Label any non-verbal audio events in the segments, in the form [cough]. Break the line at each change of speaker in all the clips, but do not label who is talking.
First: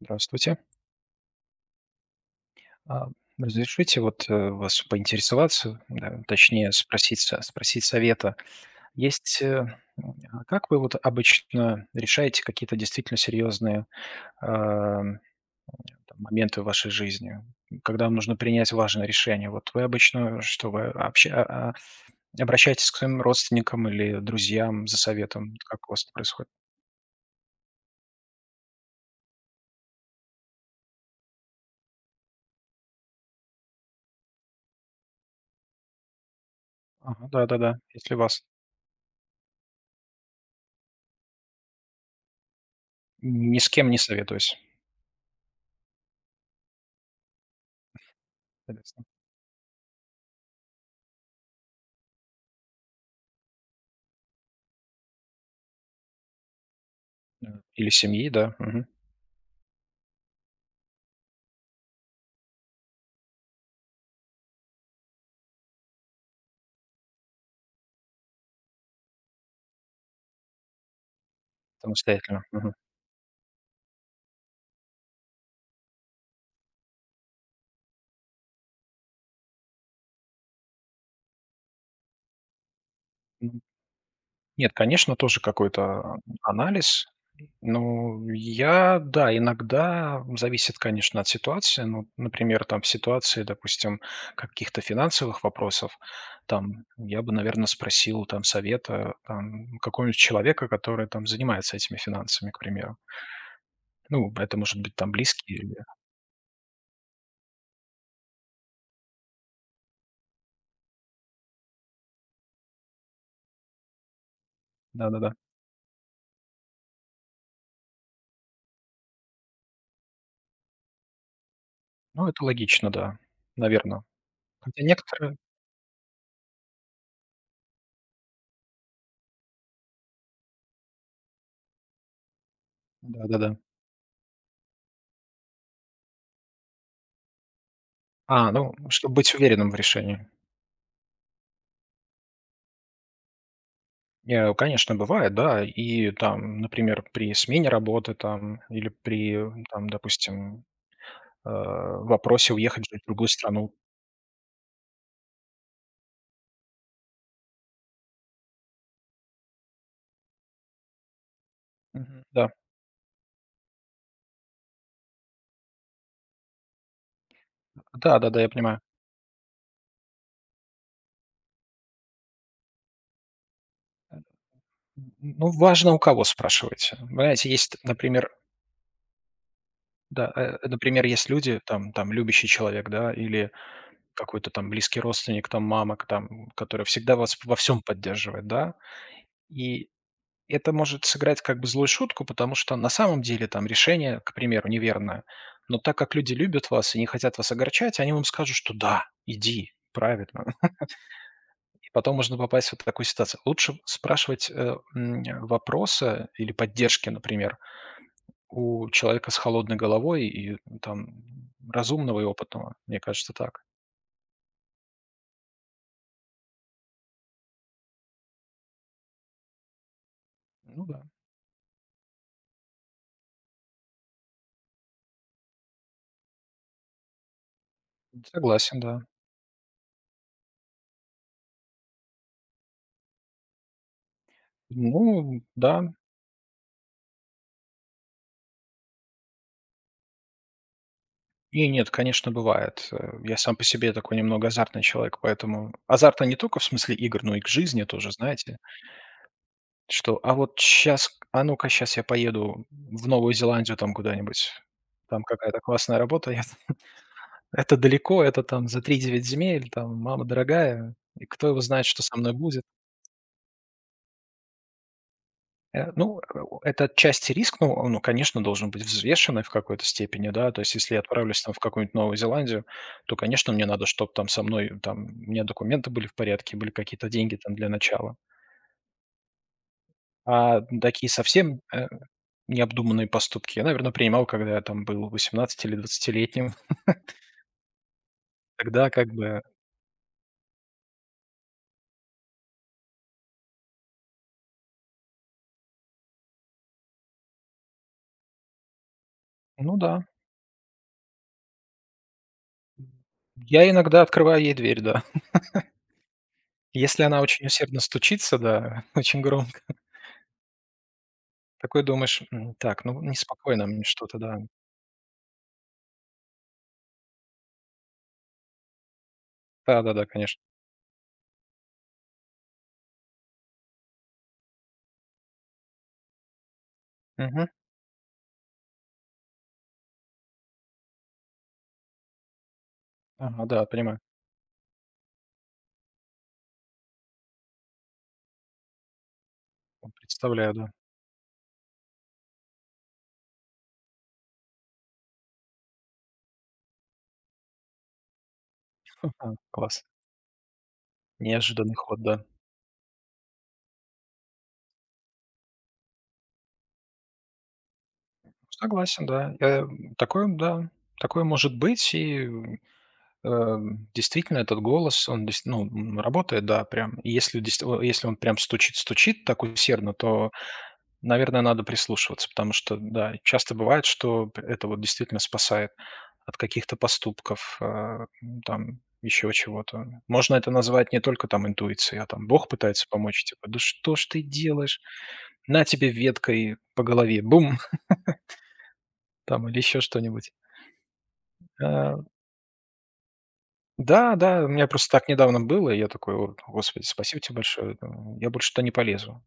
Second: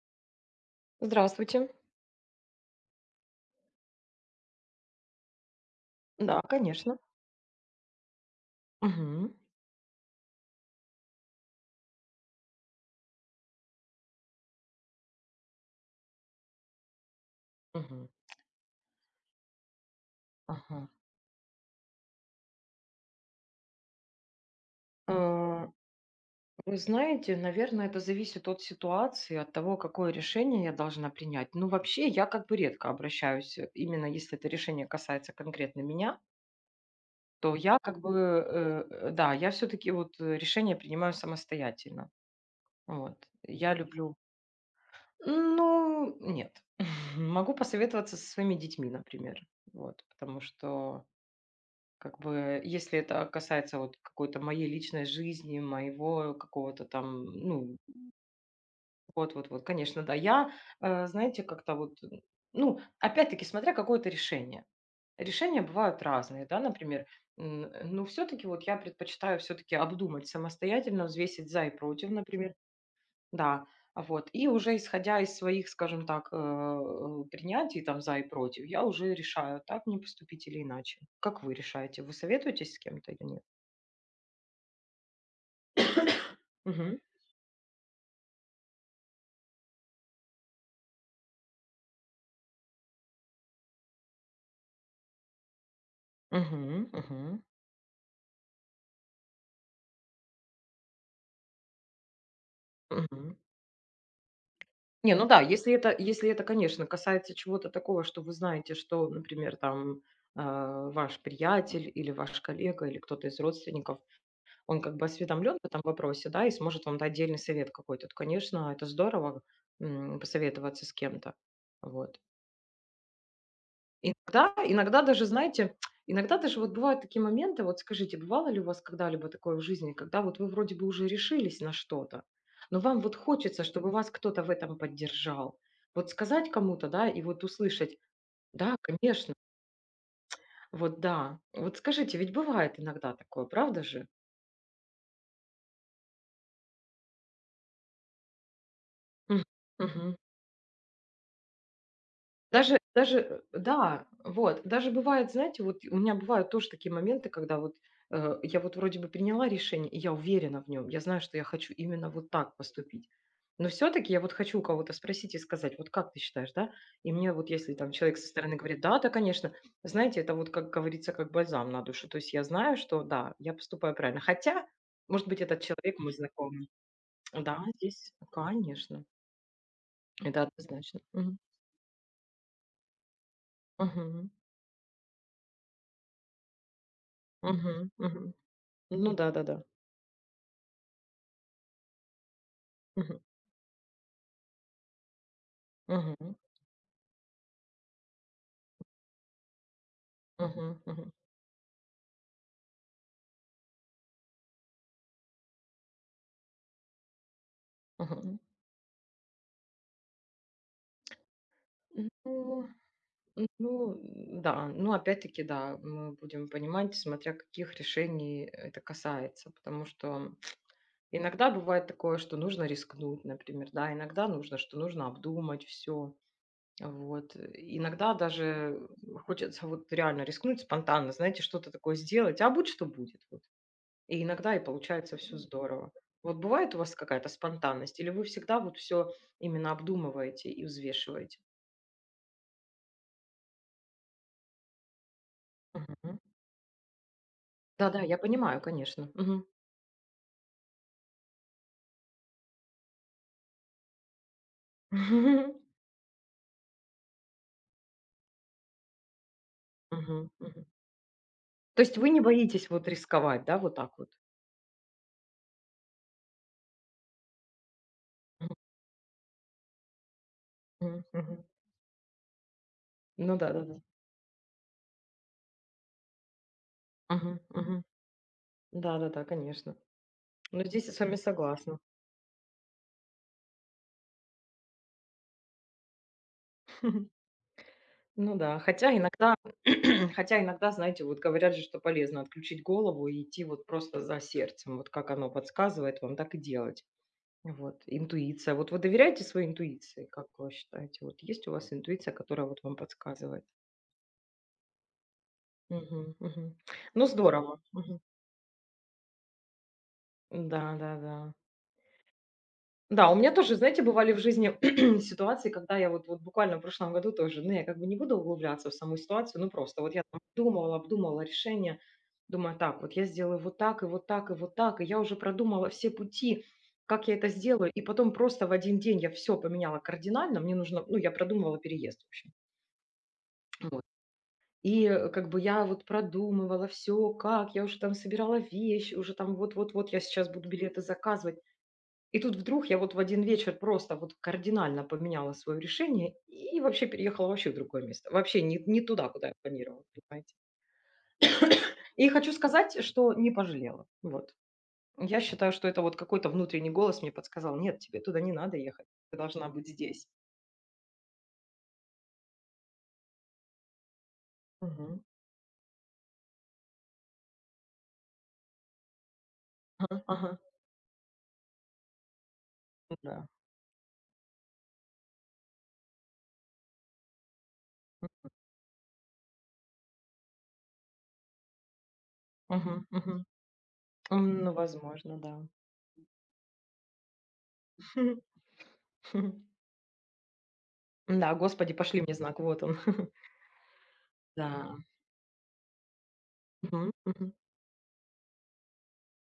Здравствуйте.
Здравствуйте.
А, Разрешите вот вас поинтересоваться, да,
Да,
точнее
конечно.
спросить, спросить совета.
Мгм.
Есть, э, м, а как вы вот обычно решаете какие-то действительно серьезные а, там, моменты в вашей жизни, когда
Мгм.
вам нужно принять важное решение? Вот вы обычно что,
Ага.
вы обща- а, обращаетесь к своим родственникам или друзьям за советом?
А,
Как у вас это происходит?
Вы знаете, наверное, это зависит от ситуации, от того, какое решение я должна принять. Ну, вообще, я как бы редко обращаюсь, именно если это решение касается конкретно меня,
Ага,
то
да-да-да,
я как бы,
если вас
да, я все-таки вот решение принимаю самостоятельно. Вот.
ни с
Я
кем не
люблю.
советуюсь,
Ну, нет. [laughs] Могу посоветоваться со своими детьми,
соответственно.
например. Вот, потому что как бы, если это касается вот какой-то моей личной жизни, моего какого-то там,
Да.
ну,
Или семьи, да, мгм,
вот, вот, вот, конечно, да. Знаете, как-то вот, ну, опять-таки, смотря какое то решение. Решения бывают разные, да, например, ну, все-таки вот я предпочитаю все-таки обдумать самостоятельно, взвесить за и против,
самостоятельно.
например, да, а вот, и уже исходя из своих, скажем так, принятий там за и против, я уже решаю, так мне поступить или иначе. Как вы решаете? Вы советуетесь с кем-то или нет?
М, нет, конечно, тоже какой-то,
Мгм.
анализ. Ну, я, да, иногда, зависит, конечно, от ситуации. Ну, например, там в ситуации, допустим, каких-то финансовых вопросов,
Мгм.
там
Мгм.
я бы, наверное, спросил там совета, там, какого-нибудь человека, который там занимается этими финансами, к примеру.
Мгм.
Ну, это может быть там
Не, ну да,
близкий
если
или.
это если это, конечно, касается чего-то такого, что вы знаете, что, например, там, ваш приятель или ваш коллега, или кто-то из родственников, он как бы
Да-да-да.
осведомлен в этом вопросе, да, и сможет вам дать отдельный совет какой-то, то, конечно, это здорово, посоветоваться с кем-то. Вот.
Ну, это логично, да, наверное.
Иногда
Хотя
иногда даже,
некоторые.
знаете, иногда даже вот бывают такие моменты, вот скажите, бывало ли у вас когда-либо такое в жизни, когда вот вы вроде бы уже решились на что-то, но вам вот
Да-да-да.
хочется, чтобы вас кто-то в этом поддержал. Вот сказать кому-то, да, и вот услышать:
Ну,
"Да,
чтобы
конечно,
быть уверенным в решении.
вот да". Вот скажите, ведь бывает иногда такое, правда же?
Конечно, бывает, да. И там, например, при смене работы там или при, там,
Мгм.
допустим, вопросе
Даже
уехать жить в
даже,
другую страну.
да, вот. Даже бывает, знаете, вот у меня бывают тоже такие моменты, когда вот, я вот вроде бы приняла решение, и я уверена в нем, я знаю, что я хочу именно
Мгм.
вот
Да.
так поступить. Но все таки я вот хочу у кого-то спросить и сказать: "Вот как ты считаешь, да?" И мне вот если там человек со
Да-да-да, я
стороны говорит:
понимаю.
"Да, да, конечно", знаете, это вот, как говорится, как бальзам на душу. То есть я знаю, что да, я поступаю правильно. Хотя, может
Н
быть,
ну,
этот
важно,
человек
у
мой
кого
знакомый.
спрашиваете. Понимаете,
Да,
есть,
здесь,
например,
конечно,
да,
это однозначно.
например, есть
Мгм.
люди, там любящий человек, да, или
Мгм.
какой-то там близкий родственник, там мама, к там, которая всегда вас во
Мгм.
всем
Мгм.
поддерживает, да.
Ну да-да-да.
И это может сыграть как бы злую шутку, потому что на
Мгм.
самом деле там решение, к примеру, неверное. Но так как люди
Мгм.
любят вас и не хотят вас огорчать, они вам скажут, что да, иди, правильно. [laughs]
Мгм. Мгм.
И потом можно попасть в вот такую ситуацию. Лучше спрашивать вопросы или поддержки, например,
Мгм.
у человека с холодной головой и там разумного и
Ну,
опытного. Мне кажется, так.
ну, да, ну, опять-таки, да, мы будем понимать, смотря каких решений это касается, потому что
Ну да,
иногда бывает такое, что нужно рискнуть, например, да, иногда нужно, что нужно обдумать все, вот. Иногда даже
согласен, да.
хочется вот реально рискнуть спонтанно, знаете, что-то такое сделать, а будь что будет, вот. И иногда и получается все
Ну да,
здорово. Вот бывает у вас какая-то спонтанность или вы всегда вот все именно обдумываете и взвешиваете?
и нет, конечно, бывает. Я сам по себе такой немного азартный человек, поэтому
Мгм.
азартно не только в смысле игр, но и к жизни
Да-да,
тоже,
я
знаете,
понимаю, конечно. Мгм.
что вот сейчас, ну-ка сейчас я поеду в Новую Зеландию там куда-нибудь, там какая-то
[laughs]
классная работа, [laughs] это далеко, это там за 3-9 земель, там мама
Мгм, мгм.
дорогая, и кто его
То
знает,
есть
что
вы
со
не
мной будет.
боитесь вот рисковать, да, вот так вот?
Э, ну, э, это отчасти риск, но он, ну, конечно, должен быть взвешенный в какой-то степени, да. То есть если я
Мгм,
отправлюсь
мгм.
там в какую-нибудь Новую Зеландию, то,
Ну
конечно, мне
да-да-да.
надо, чтобы там со мной, там, у меня документы были в порядке, были какие-то деньги
Мгм,
там для
мгм.
начала.
Да-да-да, конечно.
А
Ну, здесь я с
такие
вами
совсем,
согласна.
необдуманные поступки я, наверное, принимал, когда я там был 18 или 20.
[laughs] Ну да,
Тогда
хотя
как
иногда,
бы,
[clears throat] хотя иногда, знаете, вот говорят же, что полезно отключить голову и идти вот просто за сердцем, вот как оно подсказывает вам, так и делать. Вот, интуиция. Вот вы доверяете своей
ну да,
интуиции, как вы считаете? Вот есть у вас интуиция, которая вот вам подсказывает?
я иногда открываю ей дверь, да.
Мгм, мгм.
Если
Ну
она очень
здорово.
усердно
Мгм.
стучится, да, [laughs] очень громко,
Да, да, да.
такой думаешь: "М, так, ну,
Да, у меня тоже,
неспокойно
знаете,
мне
бывали в
что-то, да".
жизни [clears throat] ситуации, когда я вот, вот буквально в прошлом году тоже, ну, я как бы не буду углубляться в саму ситуацию, ну, просто вот я
Да-да-да,
там
конечно.
думала, обдумала решение, думаю, так, вот я сделаю вот так, и вот так, и вот так, и я уже продумала все пути, как я это
Мгм.
сделаю, и потом просто в один день я все поменяла кардинально, мне нужно, ну, я продумывала переезд, в общем.
Ага, да,
Вот.
понимаю.
Как бы я вот продумывала все, как, я уже там собирала вещи, уже там вот-вот-вот
Вот
я сейчас буду
представляю, да.
билеты заказывать, и тут вдруг я вот в один вечер просто вот кардинально поменяла свое решение и вообще переехала вообще в другое место. Вообще не, не туда, куда я
Ага,
планировала,
класс.
понимаете.
Неожиданный ход,
И
да.
хочу сказать, что не пожалела. Вот. Я считаю, что это вот какой-то внутренний голос мне подсказал, нет, тебе туда не надо ехать,
Согласен,
ты
да.
должна
Э,
быть
м,
здесь.
такое, да, такое может быть. И э, действительно этот
Мгм.
голос, он ну, работает, да, прям. И Если, дес- о, если он прям стучит-стучит так усердно,
Ага,
то
ага.
наверное, надо прислушиваться, потому что, да,
Да.
часто бывает, что это вот действительно спасает от каких-то поступков, там еще чего-то. Можно это назвать не только там интуицией, а там Бог пытается
Мгм,
помочь,
мгм.
типа: "Да что ж ты
Ну,
делаешь?
возможно, да.
На тебе веткой по голове, бум!" [laughs]
[laughs]
Там или еще что-нибудь.
Да, Господи,
А,
пошли мне знак, вот он. [laughs]
да, да, у меня
Да.
просто так недавно было, и я такой: "О, Господи,
Мгм,
спасибо
мгм.
тебе большое, там, я больше туда не полезу".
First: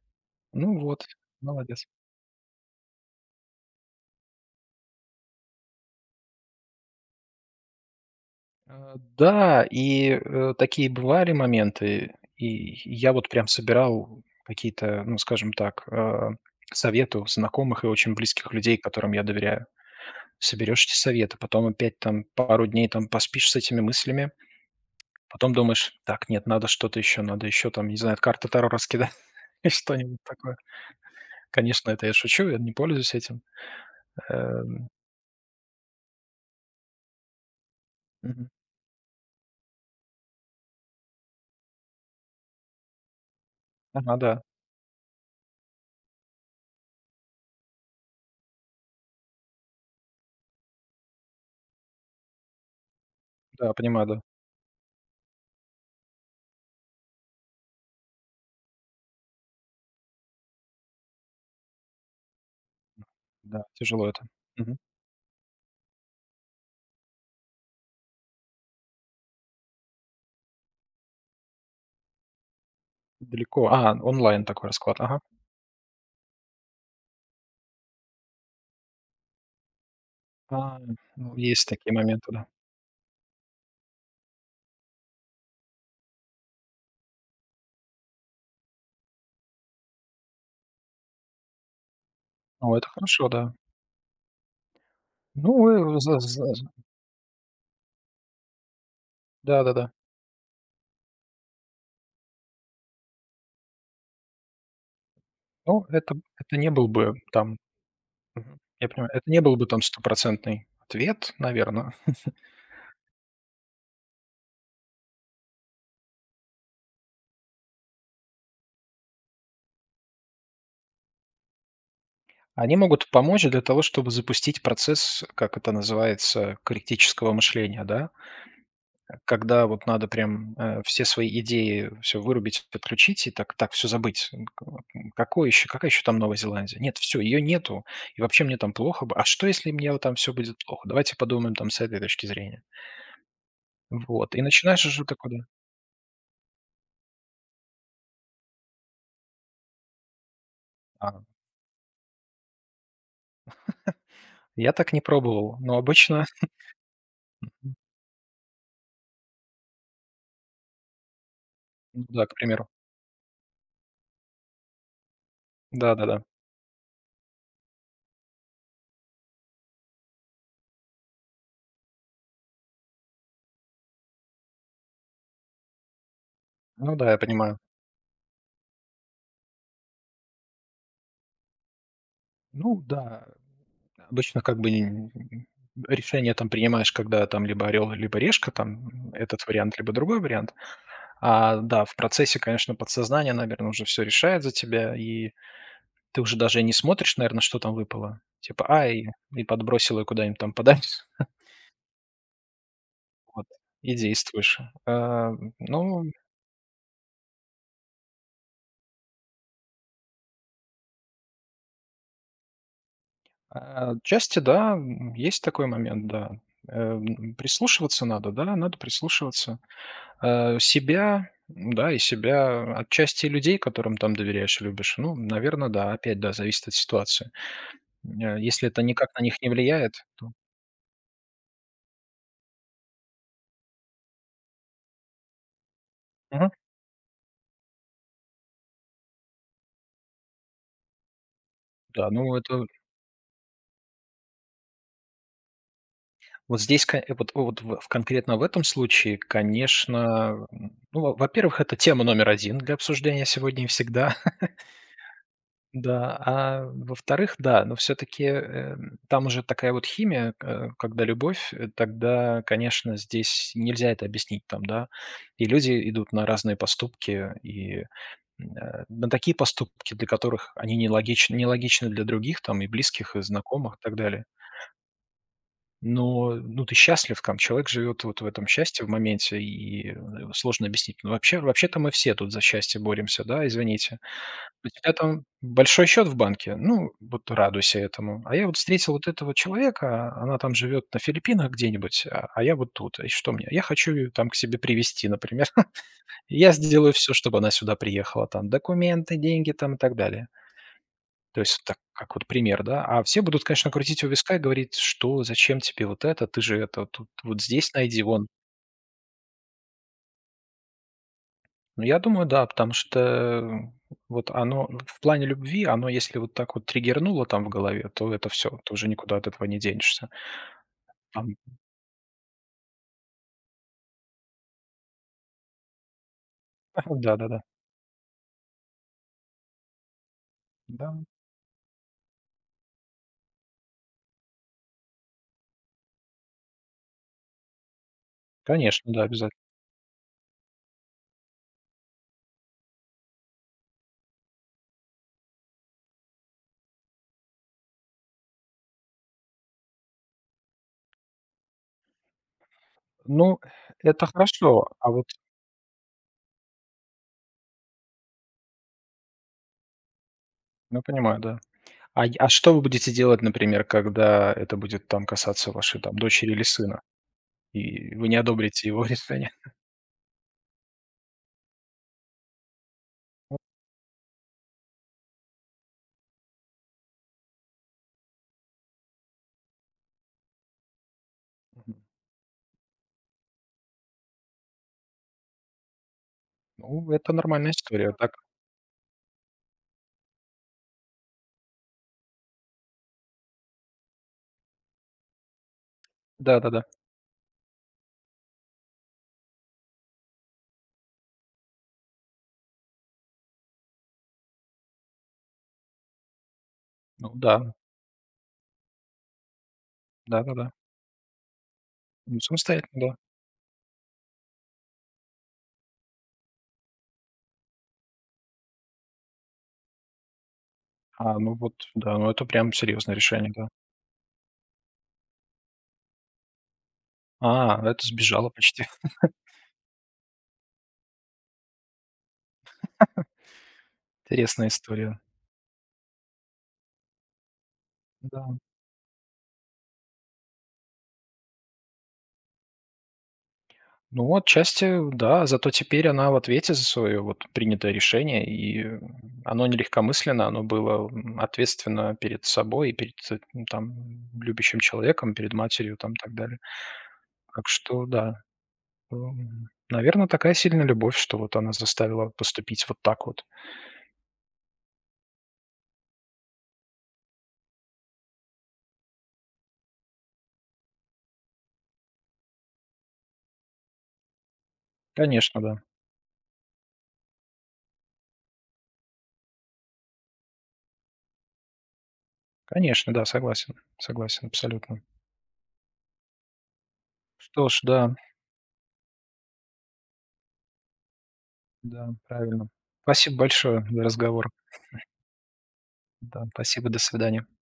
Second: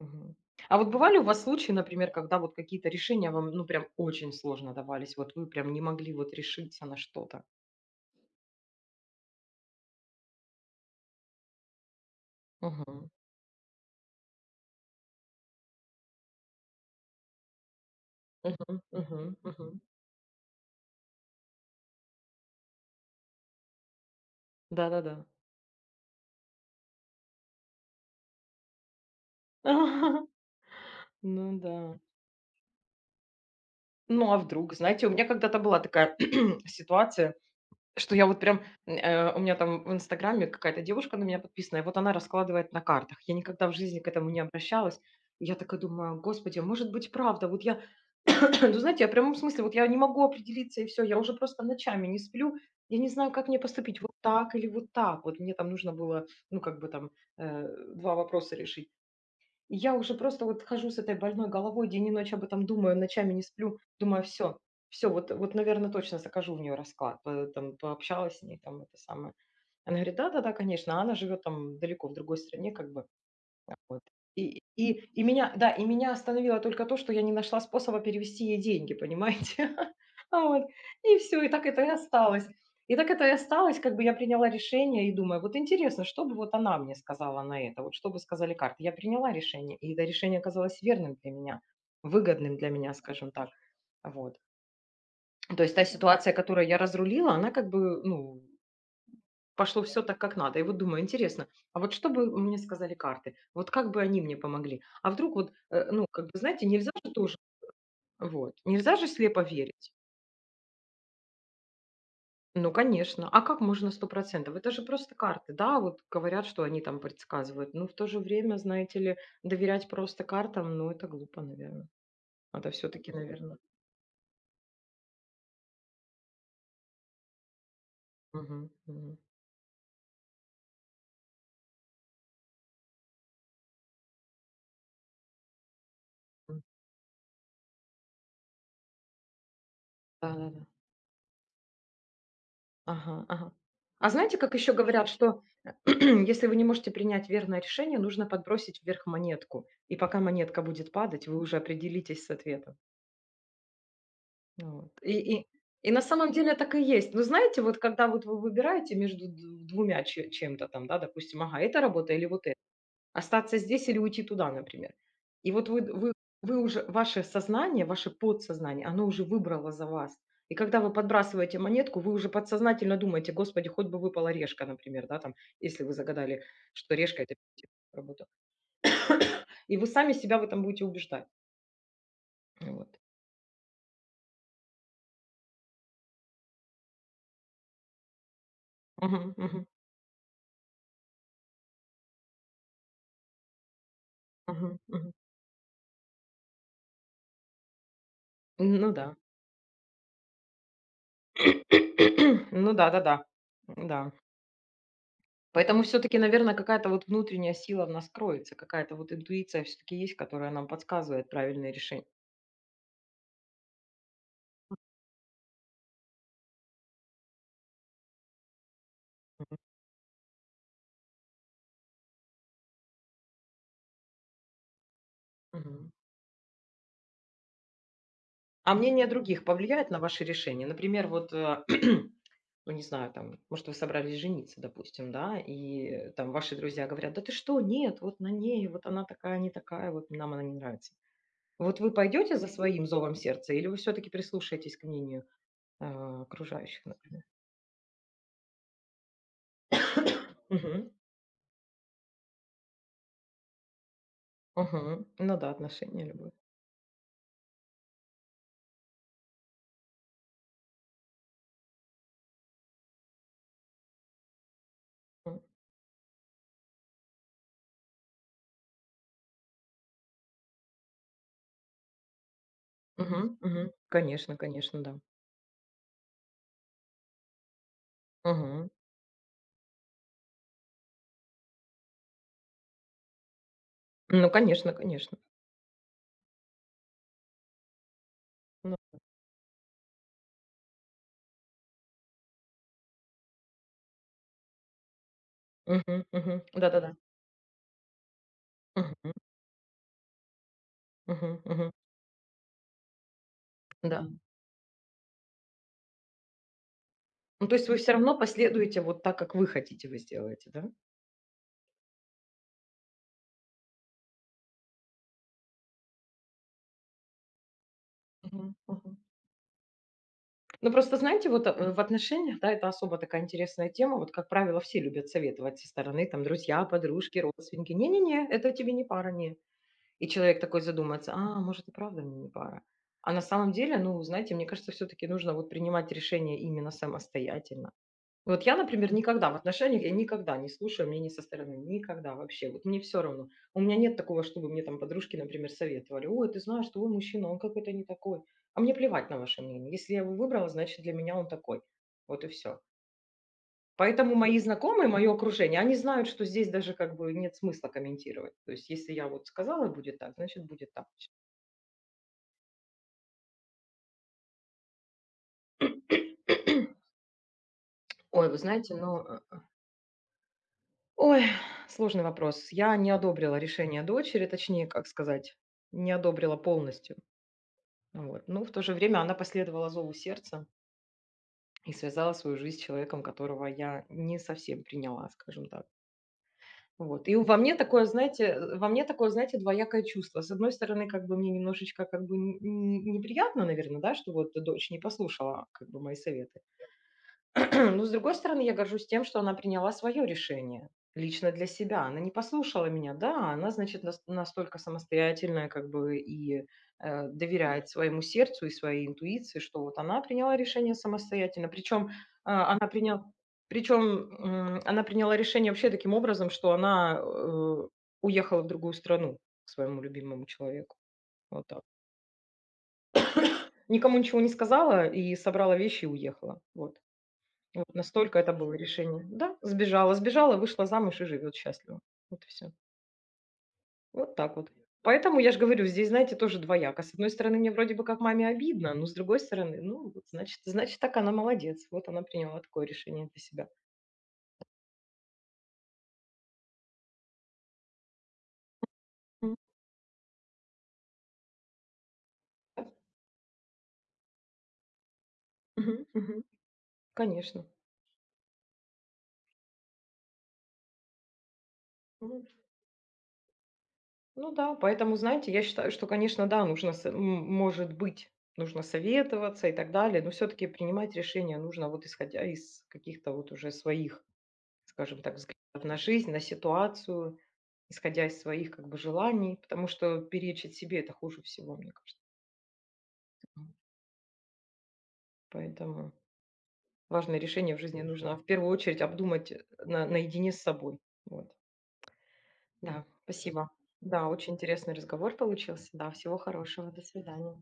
Мгм. А
Ну
вот
вот,
бывали у вас случаи,
молодец.
например, когда вот какие-то решения вам, ну, прям очень сложно давались, вот вы прям не могли вот решиться на что-то?
Да, и, такие бывали моменты. И
Мгм.
я вот прям собирал какие-то, ну, скажем так, советы у знакомых и очень близких людей,
Мгм.
которым я
Мгм.
доверяю.
Мгм.
Соберешь эти советы, потом опять там пару дней там поспишь с этими мыслями,
Да-да-да.
потом думаешь: "Так, нет, надо что-то еще, надо еще там, не знаю, карты Таро раскидать [laughs] или что-нибудь
[laughs]
такое".
Ну
Конечно,
да.
это я шучу, я не пользуюсь этим.
Ну, а
Э,
вдруг? Знаете, у меня когда-то была такая [clears throat] ситуация. Что я вот
мгм.
прям, у меня там в "Инстаграме" какая-то девушка на меня подписана, и вот она раскладывает на картах. Я никогда в жизни к
Ага,
этому не
да.
обращалась. И я такая думаю: "Господи, а может быть, правда?" Вот я, [clears throat] ну, знаете, я в прямом смысле, вот я не могу определиться, и все. Я уже просто ночами не сплю. Я не знаю, как мне
Да,
поступить:
понимаю,
вот
да.
так или вот так. Вот мне там нужно было, ну, как бы там, э, 2 вопроса решить. И я уже просто вот хожу с этой больной головой, день и ночь об этом думаю, ночами не
Да,
сплю,
тяжело
думаю,
это.
все,
Мгм.
все, вот, вот, наверное, точно закажу в нее расклад. Э, там, пообщалась с ней, там, это самое. Она говорит, да-да-да, конечно, а она живет там далеко в другой стране, как бы,
Далеко.
вот.
Онлайн
И
такой
и
расклад. Ага.
и меня да, и меня остановило только то, что я не нашла способа перевести ей деньги, понимаете? [laughs] А вот.
А,
И
ну,
все и так
есть
это и
такие моменты,
осталось.
да.
И так это и осталось. Как бы я приняла решение и думаю: "Вот интересно, что бы вот она мне сказала на это? Вот что бы сказали карты?" Я приняла решение, и это решение оказалось верным для меня, выгодным для
Ну, это
меня,
хорошо,
скажем так.
да.
Вот. То
Ну,
есть та
э, за
ситуация,
за
которую
за
я разрулила, она как бы, ну, пошло
да-да-да.
все так, как надо. И вот думаю, интересно, а вот что бы мне сказали карты? Вот как бы они мне помогли? А вдруг вот,
Ну,
ну,
это
как бы,
это
знаете,
не был
нельзя же
бы
тоже,
там,
вот,
я
нельзя же
понимаю, это
слепо
не был бы там
верить.
стопроцентный ответ, наверное.
Ну, конечно, а как можно 100? Это же просто карты, да, вот говорят, что они там предсказывают. Ну в то же время, знаете ли, доверять просто картам, ну, это глупо, наверное. Это
Они
все
могут
таки
помочь
наверное.
для того, чтобы запустить процесс, как это называется, критического мышления, да? Когда вот надо прям, все свои идеи все вырубить, подключить и так все забыть. М, к вот, м, какой еще какая еще там Новая Зеландия? Нет, все ее нету. И вообще мне там плохо б А что, если мне вот там все будет
Да-да-да.
плохо? Давайте подумаем там с этой точки зрения.
Ага, ага. А
Вот.
знаете,
И
как еще
начинаешь уже
говорят,
такой,
что
да.
[clears throat] если вы не можете принять верное решение, нужно подбросить вверх монетку. И пока монетка будет
А,
падать, вы уже определитесь с ответом.
я
Вот.
так не пробовал, но
И на
обычно
самом деле
[laughs]
так и есть. Но знаете, вот когда вот вы выбираете между д- двумя че- чем-то там, да, допустим, ага, эта
ну
работа или
да, к
вот
примеру.
остаться здесь или уйти туда, например. И вот вы вы
Да-да-да.
вы уже ваше сознание, ваше подсознание, оно уже выбрало за вас. И когда вы подбрасываете монетку, вы уже подсознательно думаете: "Господи, хоть бы выпала решка", например, да, там, если вы загадали, что
Ну да, я
решка — это
понимаю.
работа. И вы сами себя в этом будете убеждать.
Ну
Вот.
да, обычно как бы н н решение там принимаешь, когда там либо орел, либо решка, там,
Мгм,
этот
мгм,
вариант, либо другой вариант. Да, в процессе, конечно, подсознание, наверное, уже все решает за
мгм,
тебя,
мгм.
и ты уже даже и не смотришь, наверное, что там выпало. Типа, ай,
Ну да.
и подбросило куда-нибудь там подальше. [laughs]
[clears throat] Ну да-да-да.
Вот.
Да. Да.
И
Да.
действуешь. А,
Поэтому все
ну,
таки наверное, какая-то вот внутренняя сила в нас кроется, какая-то вот интуиция все таки есть, которая нам подсказывает правильное решение.
отчасти, да, есть такой момент, да. Прислушиваться надо, да, надо прислушиваться. Себя, да, и себя, отчасти и людей, которым там доверяешь и любишь. Ну, наверное,
Мгм.
да, опять, да, зависит от ситуации. Если
А
это
мнение
никак на них
других
не
повлияет на
влияет,
ваши
то.
решения? Например, вот, [clears throat] ну, не знаю, там, может, вы собрались жениться, допустим, да, и там ваши друзья говорят, да ты что, нет, вот на ней, вот она такая, не такая, вот нам она не нравится. Вот вы
Да, ну
пойдете за
это
своим зовом сердца, или вы все-таки прислушаетесь к мнению
вот здесь,
окружающих, например?
вот в конкретно в этом случае, конечно,
[coughs] Мгм.
ну, во во-первых, это тема номер один для обсуждения сегодня и всегда, [laughs]
Мгм. Ну да, отношения,
да.
любовь.
А во-вторых, да, но все таки там уже такая вот химия, когда любовь, тогда, конечно, здесь нельзя это объяснить там, да.
М.
И люди идут на разные поступки и, на такие поступки, для которых они нелогичны для других там и близких, и
Мгм. Мгм.
знакомых, и так далее.
Конечно, конечно, да.
Но, ну, ты счастлив там, человек живет вот в этом
Мгм.
счастье в моменте, и, сложно объяснить. Ну, вообще-то мы все тут за счастье боремся, да, извините.
Ну,
У
конечно,
тебя
конечно.
там большой счет в банке, ну, вот радуйся этому. А я вот
Ну,
встретил вот этого человека, а она там живет на Филиппинах где-нибудь, а я вот тут. И что мне? Я хочу ее там к себе привезти, например.
мгм.
[laughs]
Мгм.
Я сделаю
Да-да-да.
все, чтобы она сюда приехала, там
Мгм.
документы, деньги там и так далее.
Мгм,
То есть
мгм.
так, как вот пример, да. А все будут, конечно,
Да.
крутить у
М.
виска и говорить: "Что? Зачем тебе вот это? Ты же это тут вот
Ну, то есть
здесь
вы все
найди,
равно
вон".
последуете вот так, как вы хотите, вы сделаете, да?
Ну, я думаю, да, потому что, вот оно в плане любви, оно если вот так вот триггернуло там в голове, то это все,
Мгм,
ты уже
мгм.
никуда от этого не денешься.
Ну, просто знаете,
Там.
вот, в отношениях, да, это особо такая интересная тема. Вот, как правило, все любят советовать со стороны, там, друзья,
[laughs] Да-да-да.
подружки,
Да, да.
родственники. Не-не-не, это тебе не пара, не. И человек такой
Да,
задумается: "А, может, и правда мне не пара". А на самом деле, ну, знаете, мне кажется, все таки нужно вот принимать решение именно самостоятельно. Вот я, например,
конечно, да,
никогда в
обязательно.
отношениях, я никогда не слушаю мнений со стороны, никогда вообще, вот мне все равно. У меня нет такого, чтобы мне там подружки, например, советовали, ой, ты знаешь, твой мужчина, он какой-то не такой. А мне плевать на ваше мнение. Если я его выбрала, значит, для меня он такой. Вот и все.
Ну, это
Поэтому мои
хорошо,
знакомые,
а вот.
мое окружение, они знают, что здесь даже как бы нет смысла комментировать. То есть, если я вот сказала, будет так, значит, будет
Ну,
так.
понимаю, да. А й а что вы будете делать, например, когда это будет там касаться вашей там дочери или сына, и вы не
Ой, вы
одобрите
знаете,
его [laughs]
ну,
решение?
ой, сложный вопрос. Я не одобрила решение дочери, точнее, как сказать, не одобрила полностью. Вот. Но в то же время она последовала зову сердца и связала свою жизнь с человеком, которого я не совсем приняла, скажем так.
Ну,
Вот.
это нормальная история, так.
Во мне такое, знаете, двоякое чувство. С одной стороны, как бы мне немножечко как бы н- н- неприятно, наверное, да, что вот дочь не послушала как бы мои советы.
Да-да-да.
Ну, с другой стороны, я горжусь тем, что она приняла свое решение лично для себя. Она не послушала меня, да, она, значит, нас- настолько самостоятельная, как бы, и
Ну да,
доверяет своему сердцу и своей интуиции, что вот она приняла
да-да-да.
решение самостоятельно.
Ну,
Она
самостоятельно, да.
приняла, причем она приняла решение вообще таким образом, что она уехала в другую страну к своему любимому человеку.
Ну
Вот так.
вот, да, ну это прям серьезное решение, да.
Никому ничего не сказала и собрала вещи и уехала. Вот. Вот
Это
настолько
сбежала
это было
почти. [laughs]
решение. Да, сбежала, сбежала, вышла замуж и живет счастливо. Вот и все. Вот так
Интересная
вот.
история.
Поэтому я же говорю, здесь, знаете, тоже двояко. С одной стороны, мне вроде бы как маме
Да.
обидно, но с другой стороны, ну, вот значит, значит, так она молодец. Вот она приняла такое решение для себя.
Ну, вот, отчасти, да, зато теперь она в ответе за свое вот принятое решение, и,
М,
оно не легкомысленно, оно было, ответственно перед
да.
собой и перед, ну, там, любящим человеком, перед матерью,
Мгм,
там, и так
мгм.
далее.
Конечно.
Так что да, наверное, такая сильная любовь, что вот она заставила
Мгм.
поступить вот так вот.
Ну да, поэтому, знаете, я считаю, что, конечно, да, нужно, со- может быть, нужно советоваться и так далее, но все-таки принимать решение нужно вот исходя из каких-то вот уже своих. Скажем так, взгляд
Конечно, да.
на жизнь, на ситуацию, исходя из своих как бы желаний, потому что перечить себе — это хуже всего, мне кажется.
Конечно, да,
М,
согласен, согласен абсолютно.
поэтому важное
Что
решение в
ж,
жизни
да,
нужно в первую очередь обдумать, на наедине с собой. Вот.
да, правильно.
Да,
Спасибо
спасибо.
большое за
Да,
разговор.
очень интересный разговор получился. Да, всего
Да,
хорошего.
спасибо, до
До
свидания.
свидания.